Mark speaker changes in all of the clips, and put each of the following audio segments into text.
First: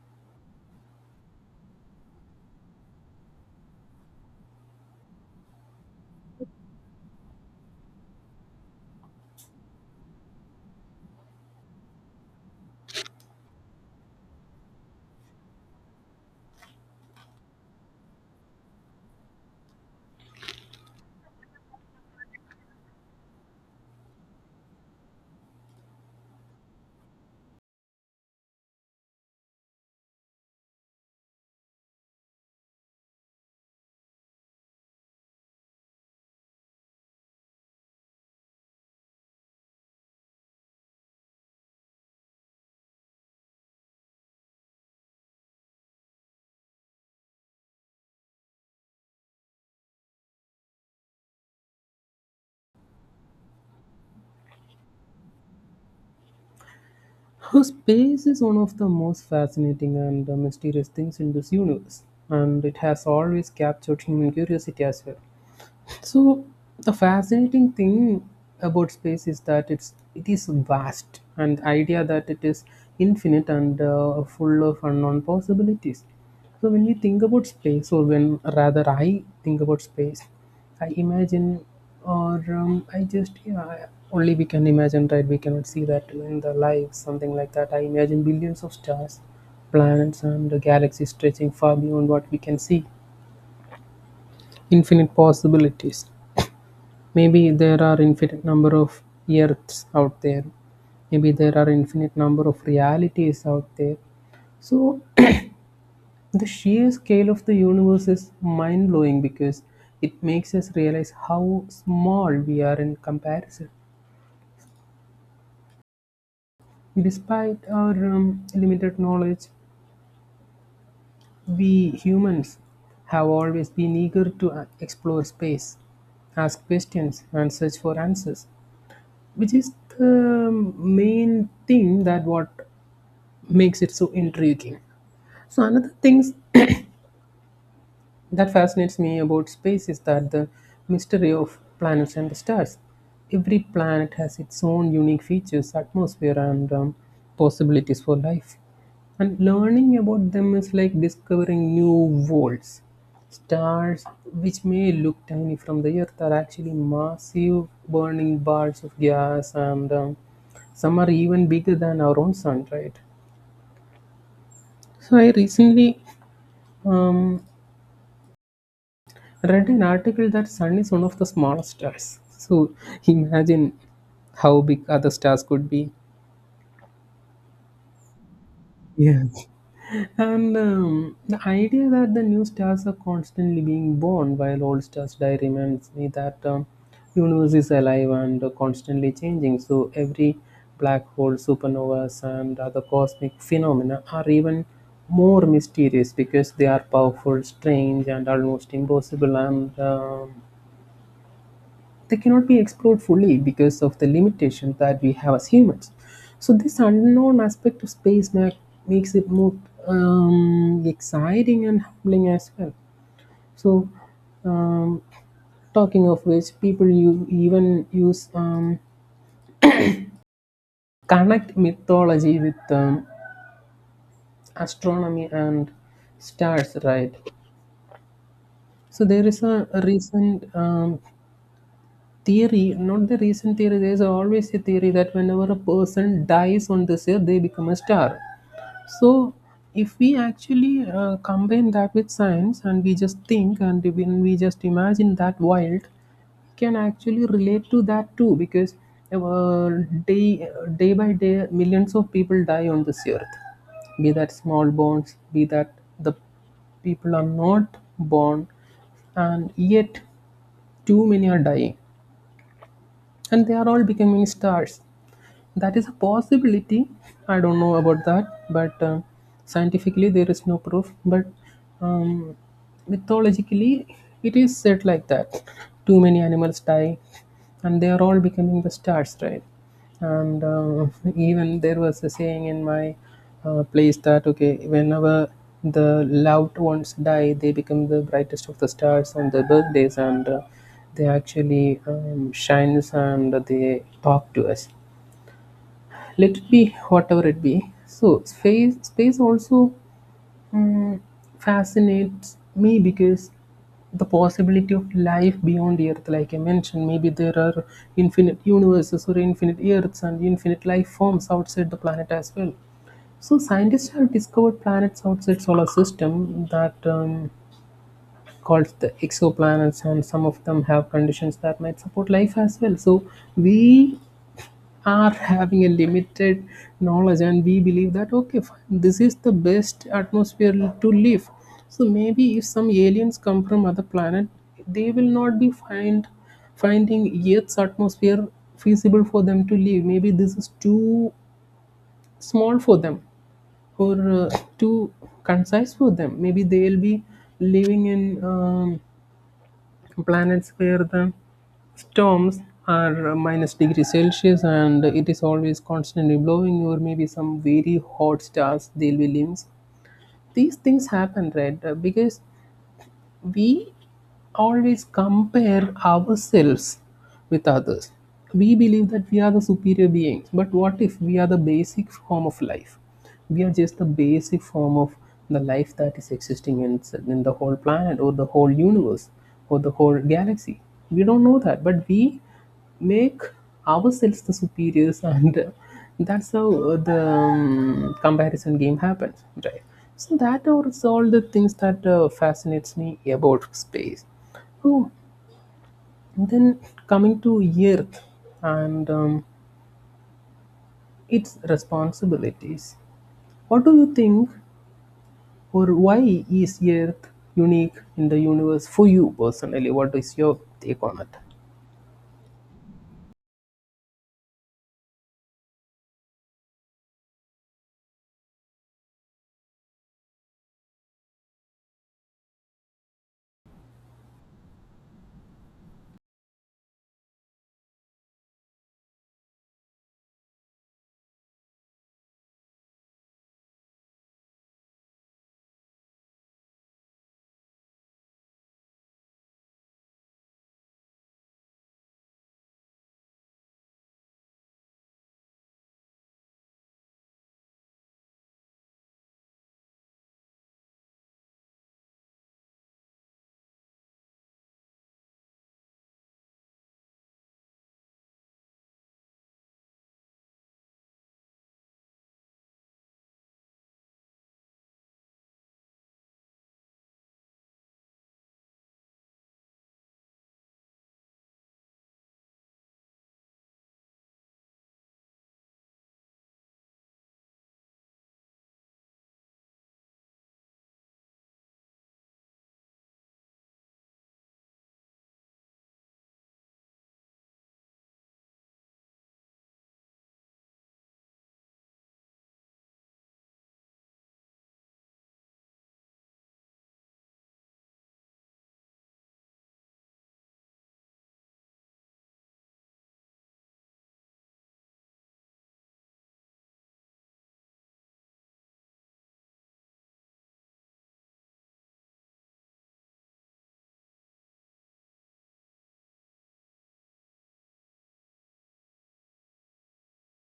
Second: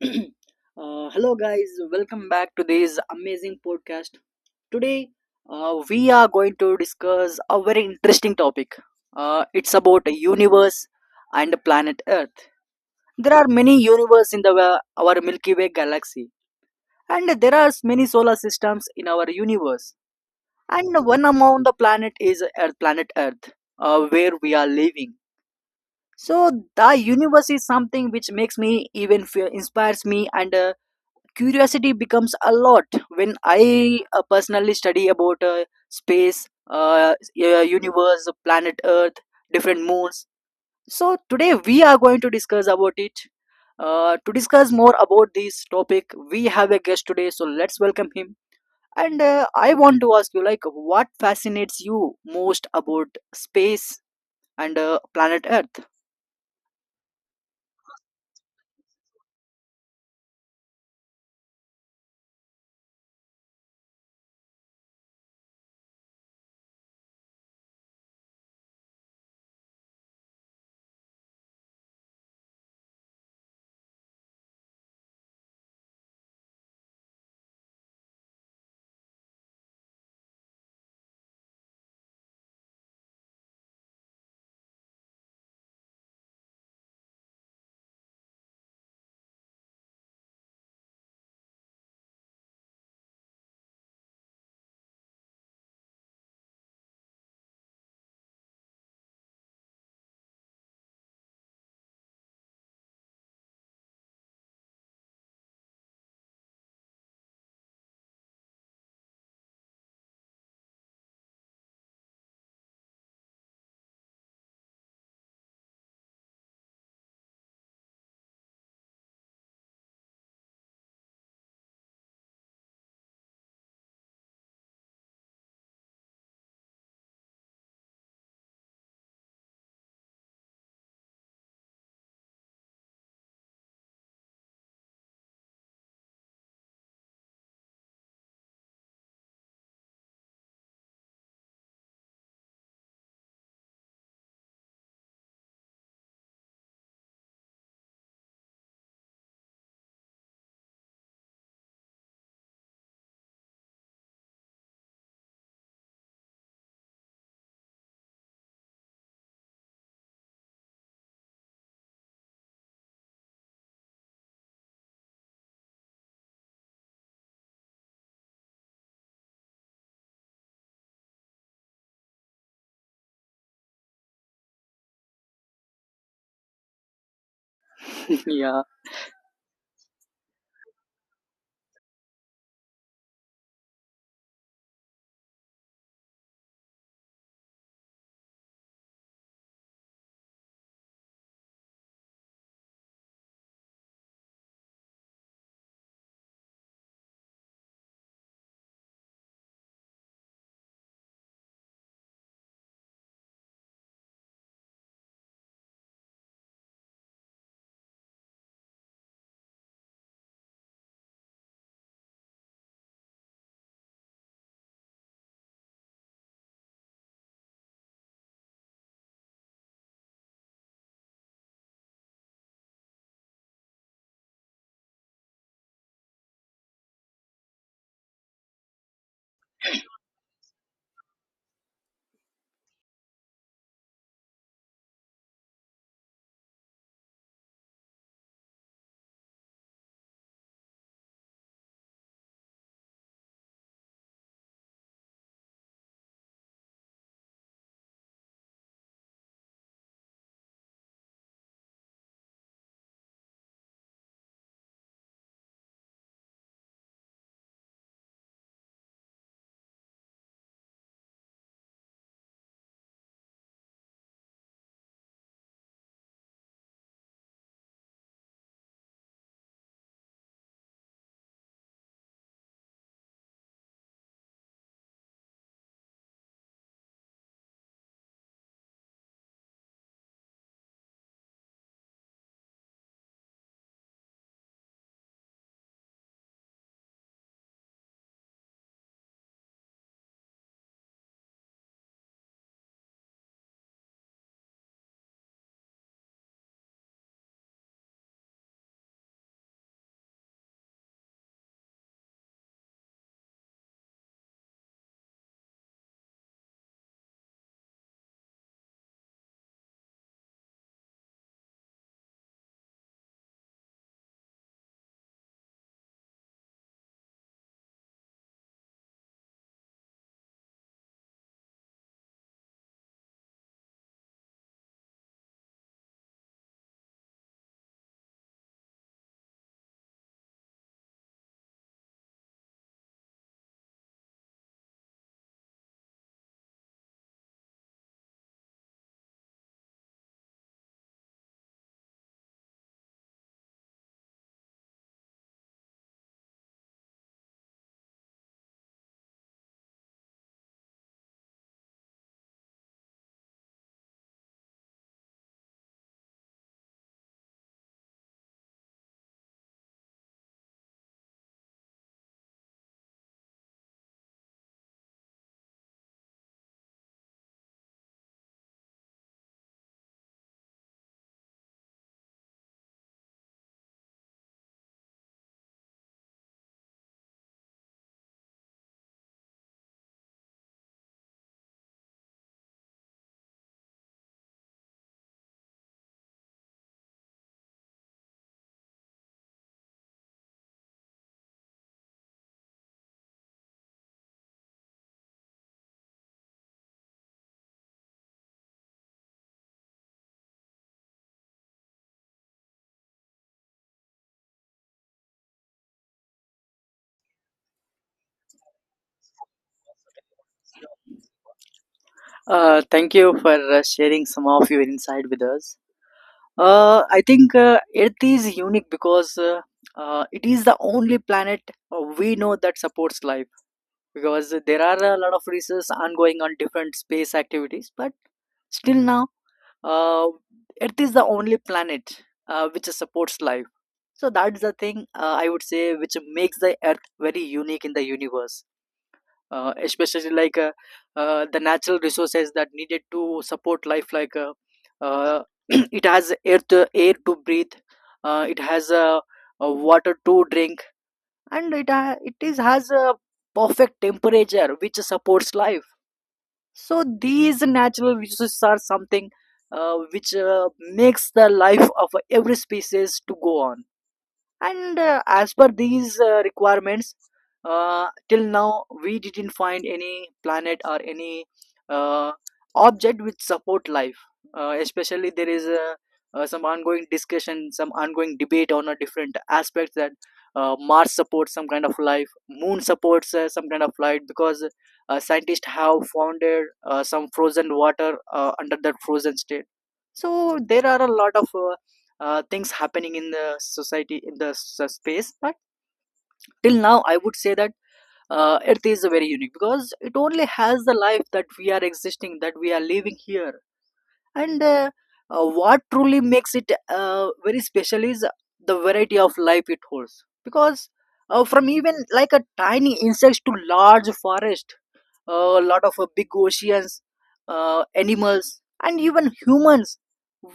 Speaker 1: Hello, guys. Welcome back to this amazing podcast. Today, we are going to discuss a very interesting topic. It's about a universe and the planet Earth. There are many universes in the our Milky Way galaxy, and there are many solar systems in our universe. And one among the planet is Earth, planet Earth, where we are living. So the universe is something which makes me even inspires me, and curiosity becomes a lot when I personally study about space, universe, planet Earth, different moons. So today we are going to discuss about it. To discuss more about this topic, we have a guest today, so let's welcome him. And I want to ask you, like, what fascinates you most about space and planet Earth?
Speaker 2: Her space is one of the most fascinating and mysterious things in this universe, and it has always captured human curiosity as well. So the fascinating thing about space is that it is vast, and the idea that it is infinite and full of unknown possibilities. So when you think about space, or when rather I think about space, I imagine, or I just yeah, I- only we can imagine, right? We cannot see that in the life, something like that. I imagine billions of stars, planets, and the galaxies stretching far beyond what we can see, infinite possibilities. Maybe there are infinite number of earths out there. Maybe there are infinite number of realities out there. So the sheer scale of the universe is mind blowing, because it makes us realize how small we are in comparison. Despite our limited knowledge, we humans have always been eager to explore space, ask questions, and search for answers, which is the main thing that what makes it so intriguing. So another things that fascinates me about space is that the mystery of planets and the stars. Every planet has its own unique features, atmosphere, and possibilities for life. And learning about them is like discovering new worlds. Stars, which may look tiny from the Earth, are actually massive burning balls of gas, and some are even bigger than our own sun, right? So I recently Um, read an article that Sun is one of the smallest stars. So imagine how big other stars could be.
Speaker 1: Yeah.
Speaker 2: Yes. And the idea that the new stars are constantly being born while old stars die reminds me that universe is alive and constantly changing. So every black hole, supernovas, and other cosmic phenomena are even more mysterious because they are powerful, strange, and almost impossible, and they cannot be explored fully because of the limitation that we have as humans. So this unknown aspect of space makes it more exciting and humbling as well. So um, talking of which, people you even use connect mythology with astronomy and stars, right? So there is a recent theory, not the recent theory. There's always a theory that whenever a person dies on this earth, they become a star. So, if we actually combine that with science and we just think and when we just imagine that wild, we can actually relate to that too because uh, day day by day, millions of people die on this earth. Be that small bones, be that the people are not born, and yet too many are dying and they are all becoming stars. That is a possibility. I don't know about that, but scientifically there is no proof. But um, mythologically, it is said like that. Too many animals die, and they are all becoming the stars, right? And even there was a saying in my place that okay, whenever the loved ones die, they become the brightest of the stars on their birthdays, and they actually shines and they talk to us, let it be whatever it be. So space also mm, fascinates me because the possibility of life beyond the earth, like I mentioned, maybe there are infinite universes or infinite earths and infinite life forms outside the planet as well. So scientists have discovered planets outside solar system that called the exoplanets, and some of them have conditions that might support life as well. So we are having a limited knowledge, and we believe that okay fine, this is the best atmosphere to live. So maybe if some aliens come from other planet, they will not be finding earth's atmosphere feasible for them to live. Maybe this is too small for them, or too concise for them. Maybe they'll be living in um, planets where the storms are minus degree celsius and it is always constantly blowing, or maybe some very hot stars they'll be limbs. These things happen, right? Because we always compare ourselves with others, we believe that we are the superior beings, but what if we are the basic form of life? We are just the basic form of the life that is existing in the whole planet or the whole universe or the whole galaxy. We don't know that, but we make ourselves the superiors, and that's how the comparison game happens, right? So that are all the things that fascinates me about space. Oh, then coming to Earth and its responsibilities. What do you think, or why is Earth unique in the universe for you personally? What is your take on it?
Speaker 1: Thank you for sharing some of your insight with us. I think Earth is unique because it is the only planet we know that supports life. Because there are a lot of research ongoing on different space activities, but still now, uh, Earth is the only planet which supports life. So that's the thing I would say which makes the Earth very unique in the universe, especially like, the natural resources that needed to support life, like, uh, it has air to breathe. It has water to drink, and it ha- it is has a perfect temperature which supports life. So these natural resources are something which makes the life of every species to go on. And as per these requirements, till now we didn't find any planet or any uh, object which support life. Especially, there is some ongoing discussion, some ongoing debate on a different aspects that Mars supports some kind of life, moon supports some kind of life, because scientists have founded some frozen water under that frozen state. So there are a lot of things happening in the society, in the space, but till now I would say that Earth is very unique, because it only has the life that we are existing, that we are living here. And what truly makes it very special is the variety of life it holds, because from even like a tiny insects to large forest, a lot of big oceans, animals, and even humans.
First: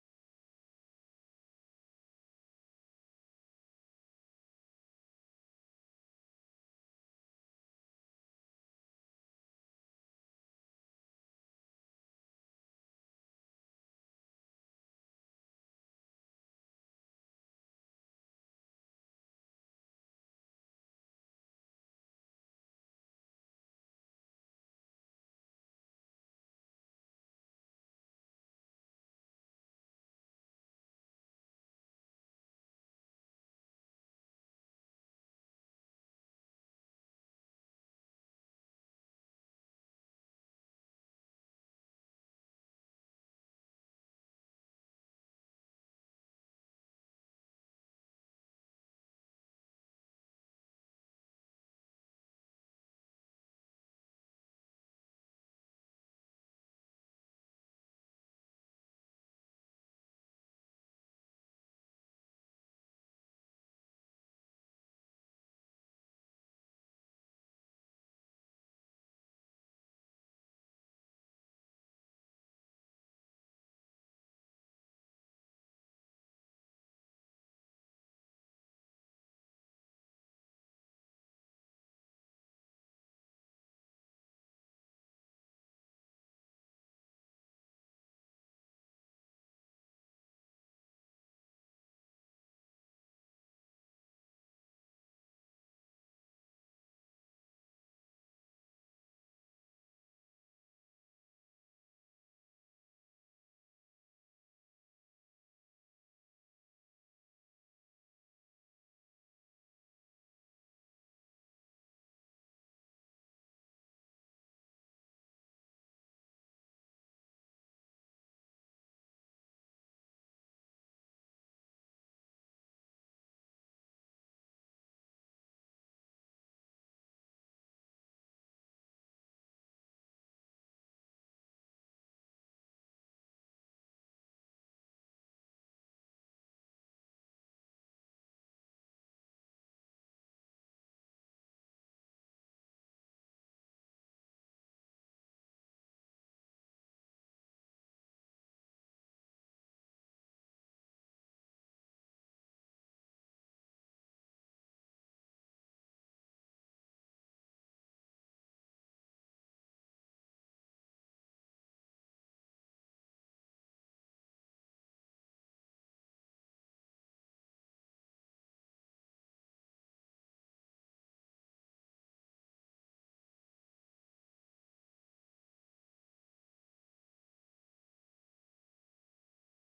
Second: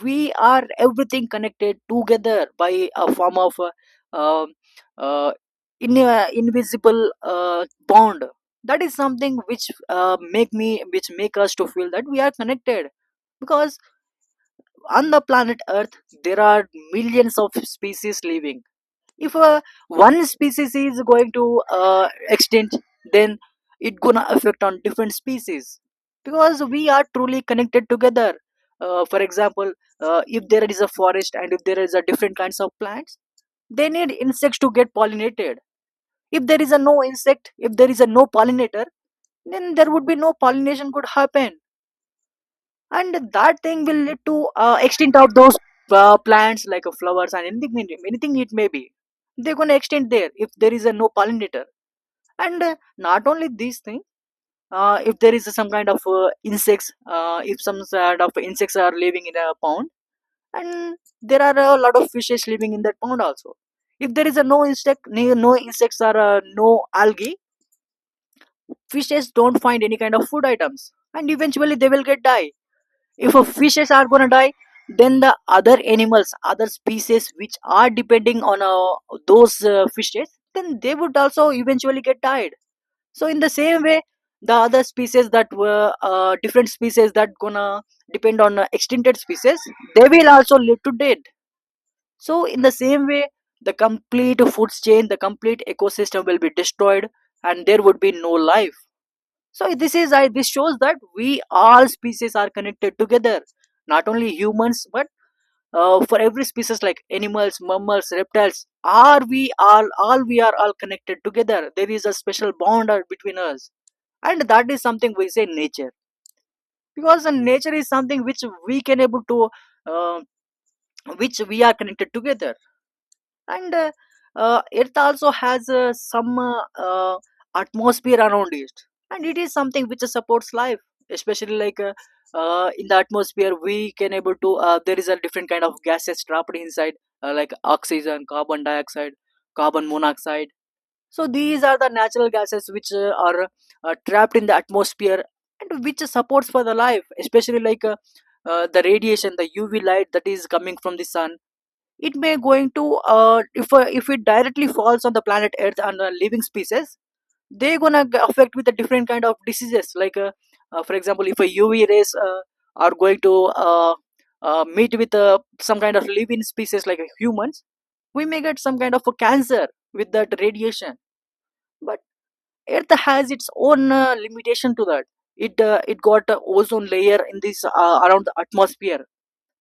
Speaker 1: We are everything connected together by a form of uh, invisible bond. That is something which which make us to feel that we are connected, because on the planet Earth there are millions of species living. If one species is going to extinct, then it gonna affect on different species, because we are truly connected together. For example, if there is a forest and if there is a different kinds of plants, they need insects to get pollinated. If there is a no insect, if there is a no pollinator, then there would be no pollination could happen, and that thing will lead to extinct of those plants, like flowers and anything it may be. They're going to extend there if there is a no pollinator. And not only these thing, if there is some kind of insects, if some sort of insects are living in a pond, and there are a lot of fishes living in that pond also, if there is a no insect, no insects or no algae, fishes don't find any kind of food items, and eventually they will get die. If a fishes are gonna die, then the other animals, other species which are depending on those fishes, then they would also eventually get tired. So in the same way, the other species that were different species that gonna depend on extincted species, they will also live to dead. So in the same way, the complete food chain, the complete ecosystem will be destroyed, and there would be no life. So this is I this shows that we all species are connected together. Not only humans, but for every species like animals, mammals, reptiles, are we all we are all connected together. There is a special bond between us, and that is something we say nature, because nature is something which we can able to uh, which we are connected together. And Earth also has some atmosphere around it, and it is something which supports life, especially like, in the atmosphere we can able to there is a different kind of gases trapped inside, like oxygen, carbon dioxide, carbon monoxide. So these are the natural gases which are trapped in the atmosphere, and which supports for the life, especially like, the radiation, the UV light that is coming from the sun. It may going to if it directly falls on the planet Earth and living species, they're gonna affect with a different kind of diseases, like for example, if a UV rays are going to uh, meet with some kind of living species like humans, we may get some kind of a cancer with that radiation. But Earth has its own limitation to that. It it got a ozone layer in this around the atmosphere,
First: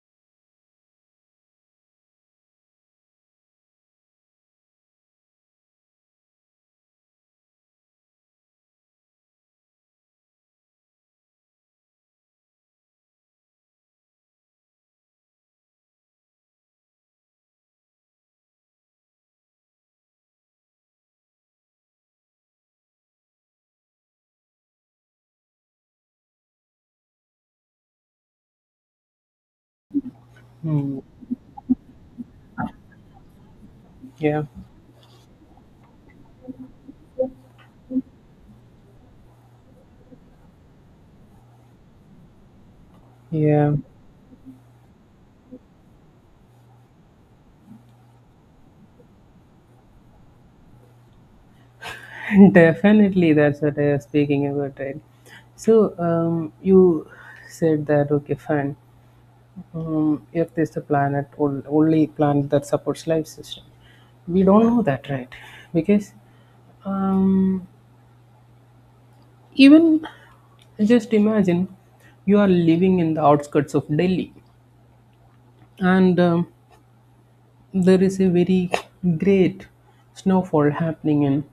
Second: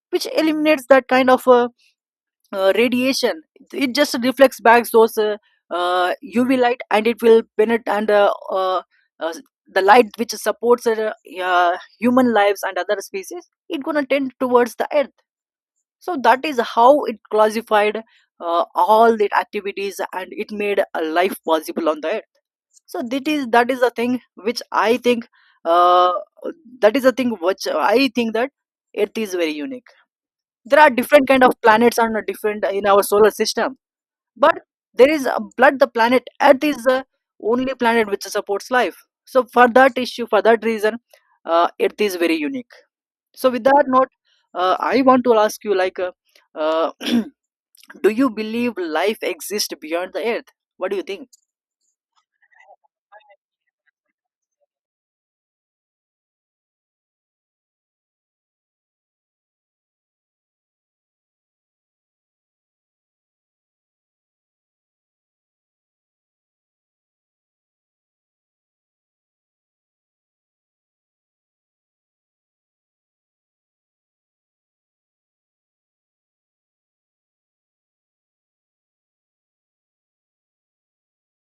Speaker 1: which eliminates that kind of radiation. It just reflects back those UV light, and it will penetrate, and uh, uh, the light which supports uh, human lives and other species, it gonna tend towards the Earth. So that is how it classified all the activities, and it made a life possible on the Earth. So that is the thing which I think uh, that is the thing which I think that Earth is very unique. There are different kind of planets and different in our solar system,
Speaker 2: Yeah,
Speaker 1: but there is a blood, the planet Earth is the only planet which supports life. So for that issue, for that reason, Earth is very unique. So with
Speaker 2: yeah,
Speaker 1: that note, I want to ask you, like, uh, do you believe life exists beyond the Earth? What do you think?
Speaker 2: definitely. That's what I was speaking about, right? So, you said that okay, fine. Earth is the planet, only planet that supports life system. We don't know that, right? Because um, even just imagine you are living in the outskirts of Delhi, and there is a very great snowfall happening in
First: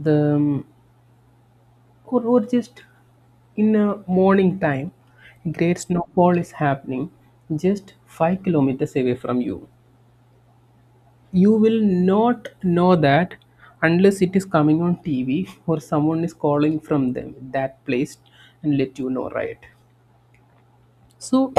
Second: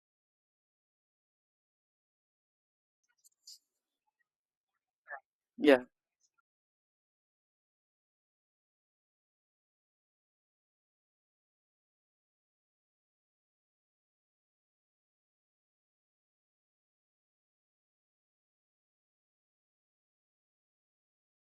Speaker 2: the or just in a morning time. Great
Speaker 1: Yeah.
Speaker 2: snowfall is happening just 5 kilometers away from you. You will not know that unless it is coming on TV or someone is calling from them that place and let you know, right? So,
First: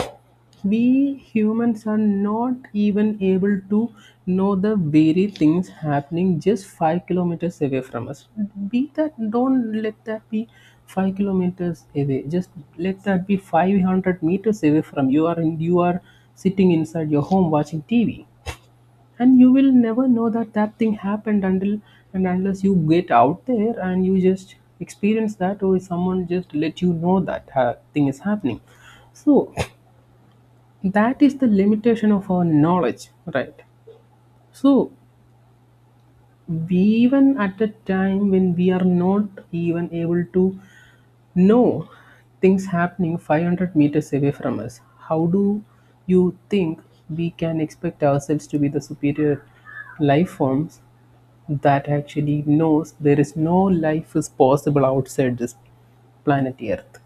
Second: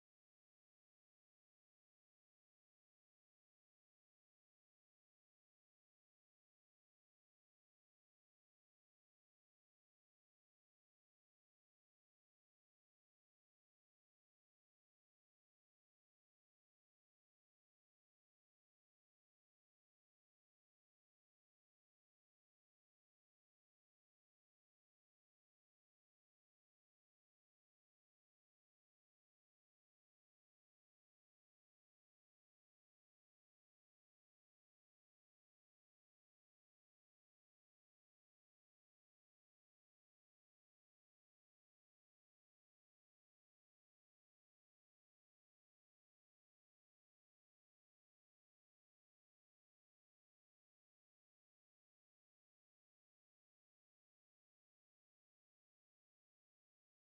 Speaker 2: we humans are not even able to know the very things happening just 5 kilometers away from us. Be that, don't let that be 5 kilometers away. Just let that be 500 meters away from you. You are sitting inside your home watching TV, and you will never know that that thing happened until and unless you get out there and you just experience that, or someone just let you know that thing is happening. So that is the limitation of our knowledge, right? So even at a time when we are not even able to know things happening 500 meters away from us, how do you think we can expect ourselves to be the superior life forms that actually knows there is no life is possible outside this planet earth?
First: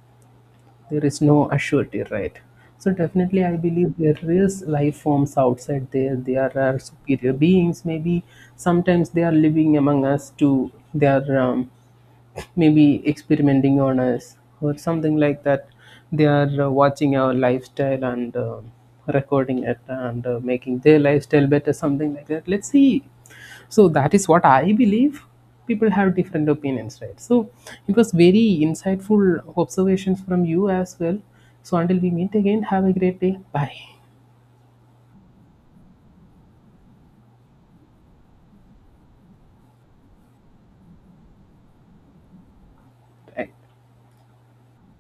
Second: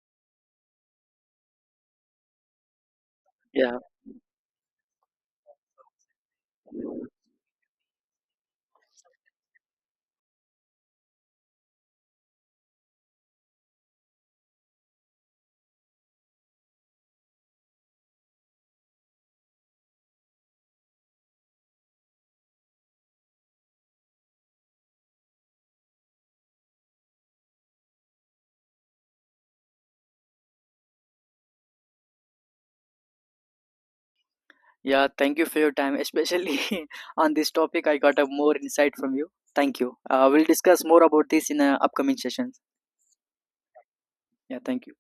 Speaker 2: There is no assurity, right? So definitely I
Speaker 1: yeah
Speaker 2: believe there is life forms outside there. There are superior beings, maybe sometimes they are living among us too. They are maybe experimenting on us or something like that. They are watching our lifestyle and recording it and making their lifestyle better, something like that, let's see. So that is what I believe. People have different opinions, right? So it was very insightful observations from you as well. So until we meet again, have a great day, bye.
Speaker 1: yeah Thank you for your time, especially on this topic. I got a more insight from you. Thank you. We'll discuss more about this in upcoming sessions. Yeah, thank you.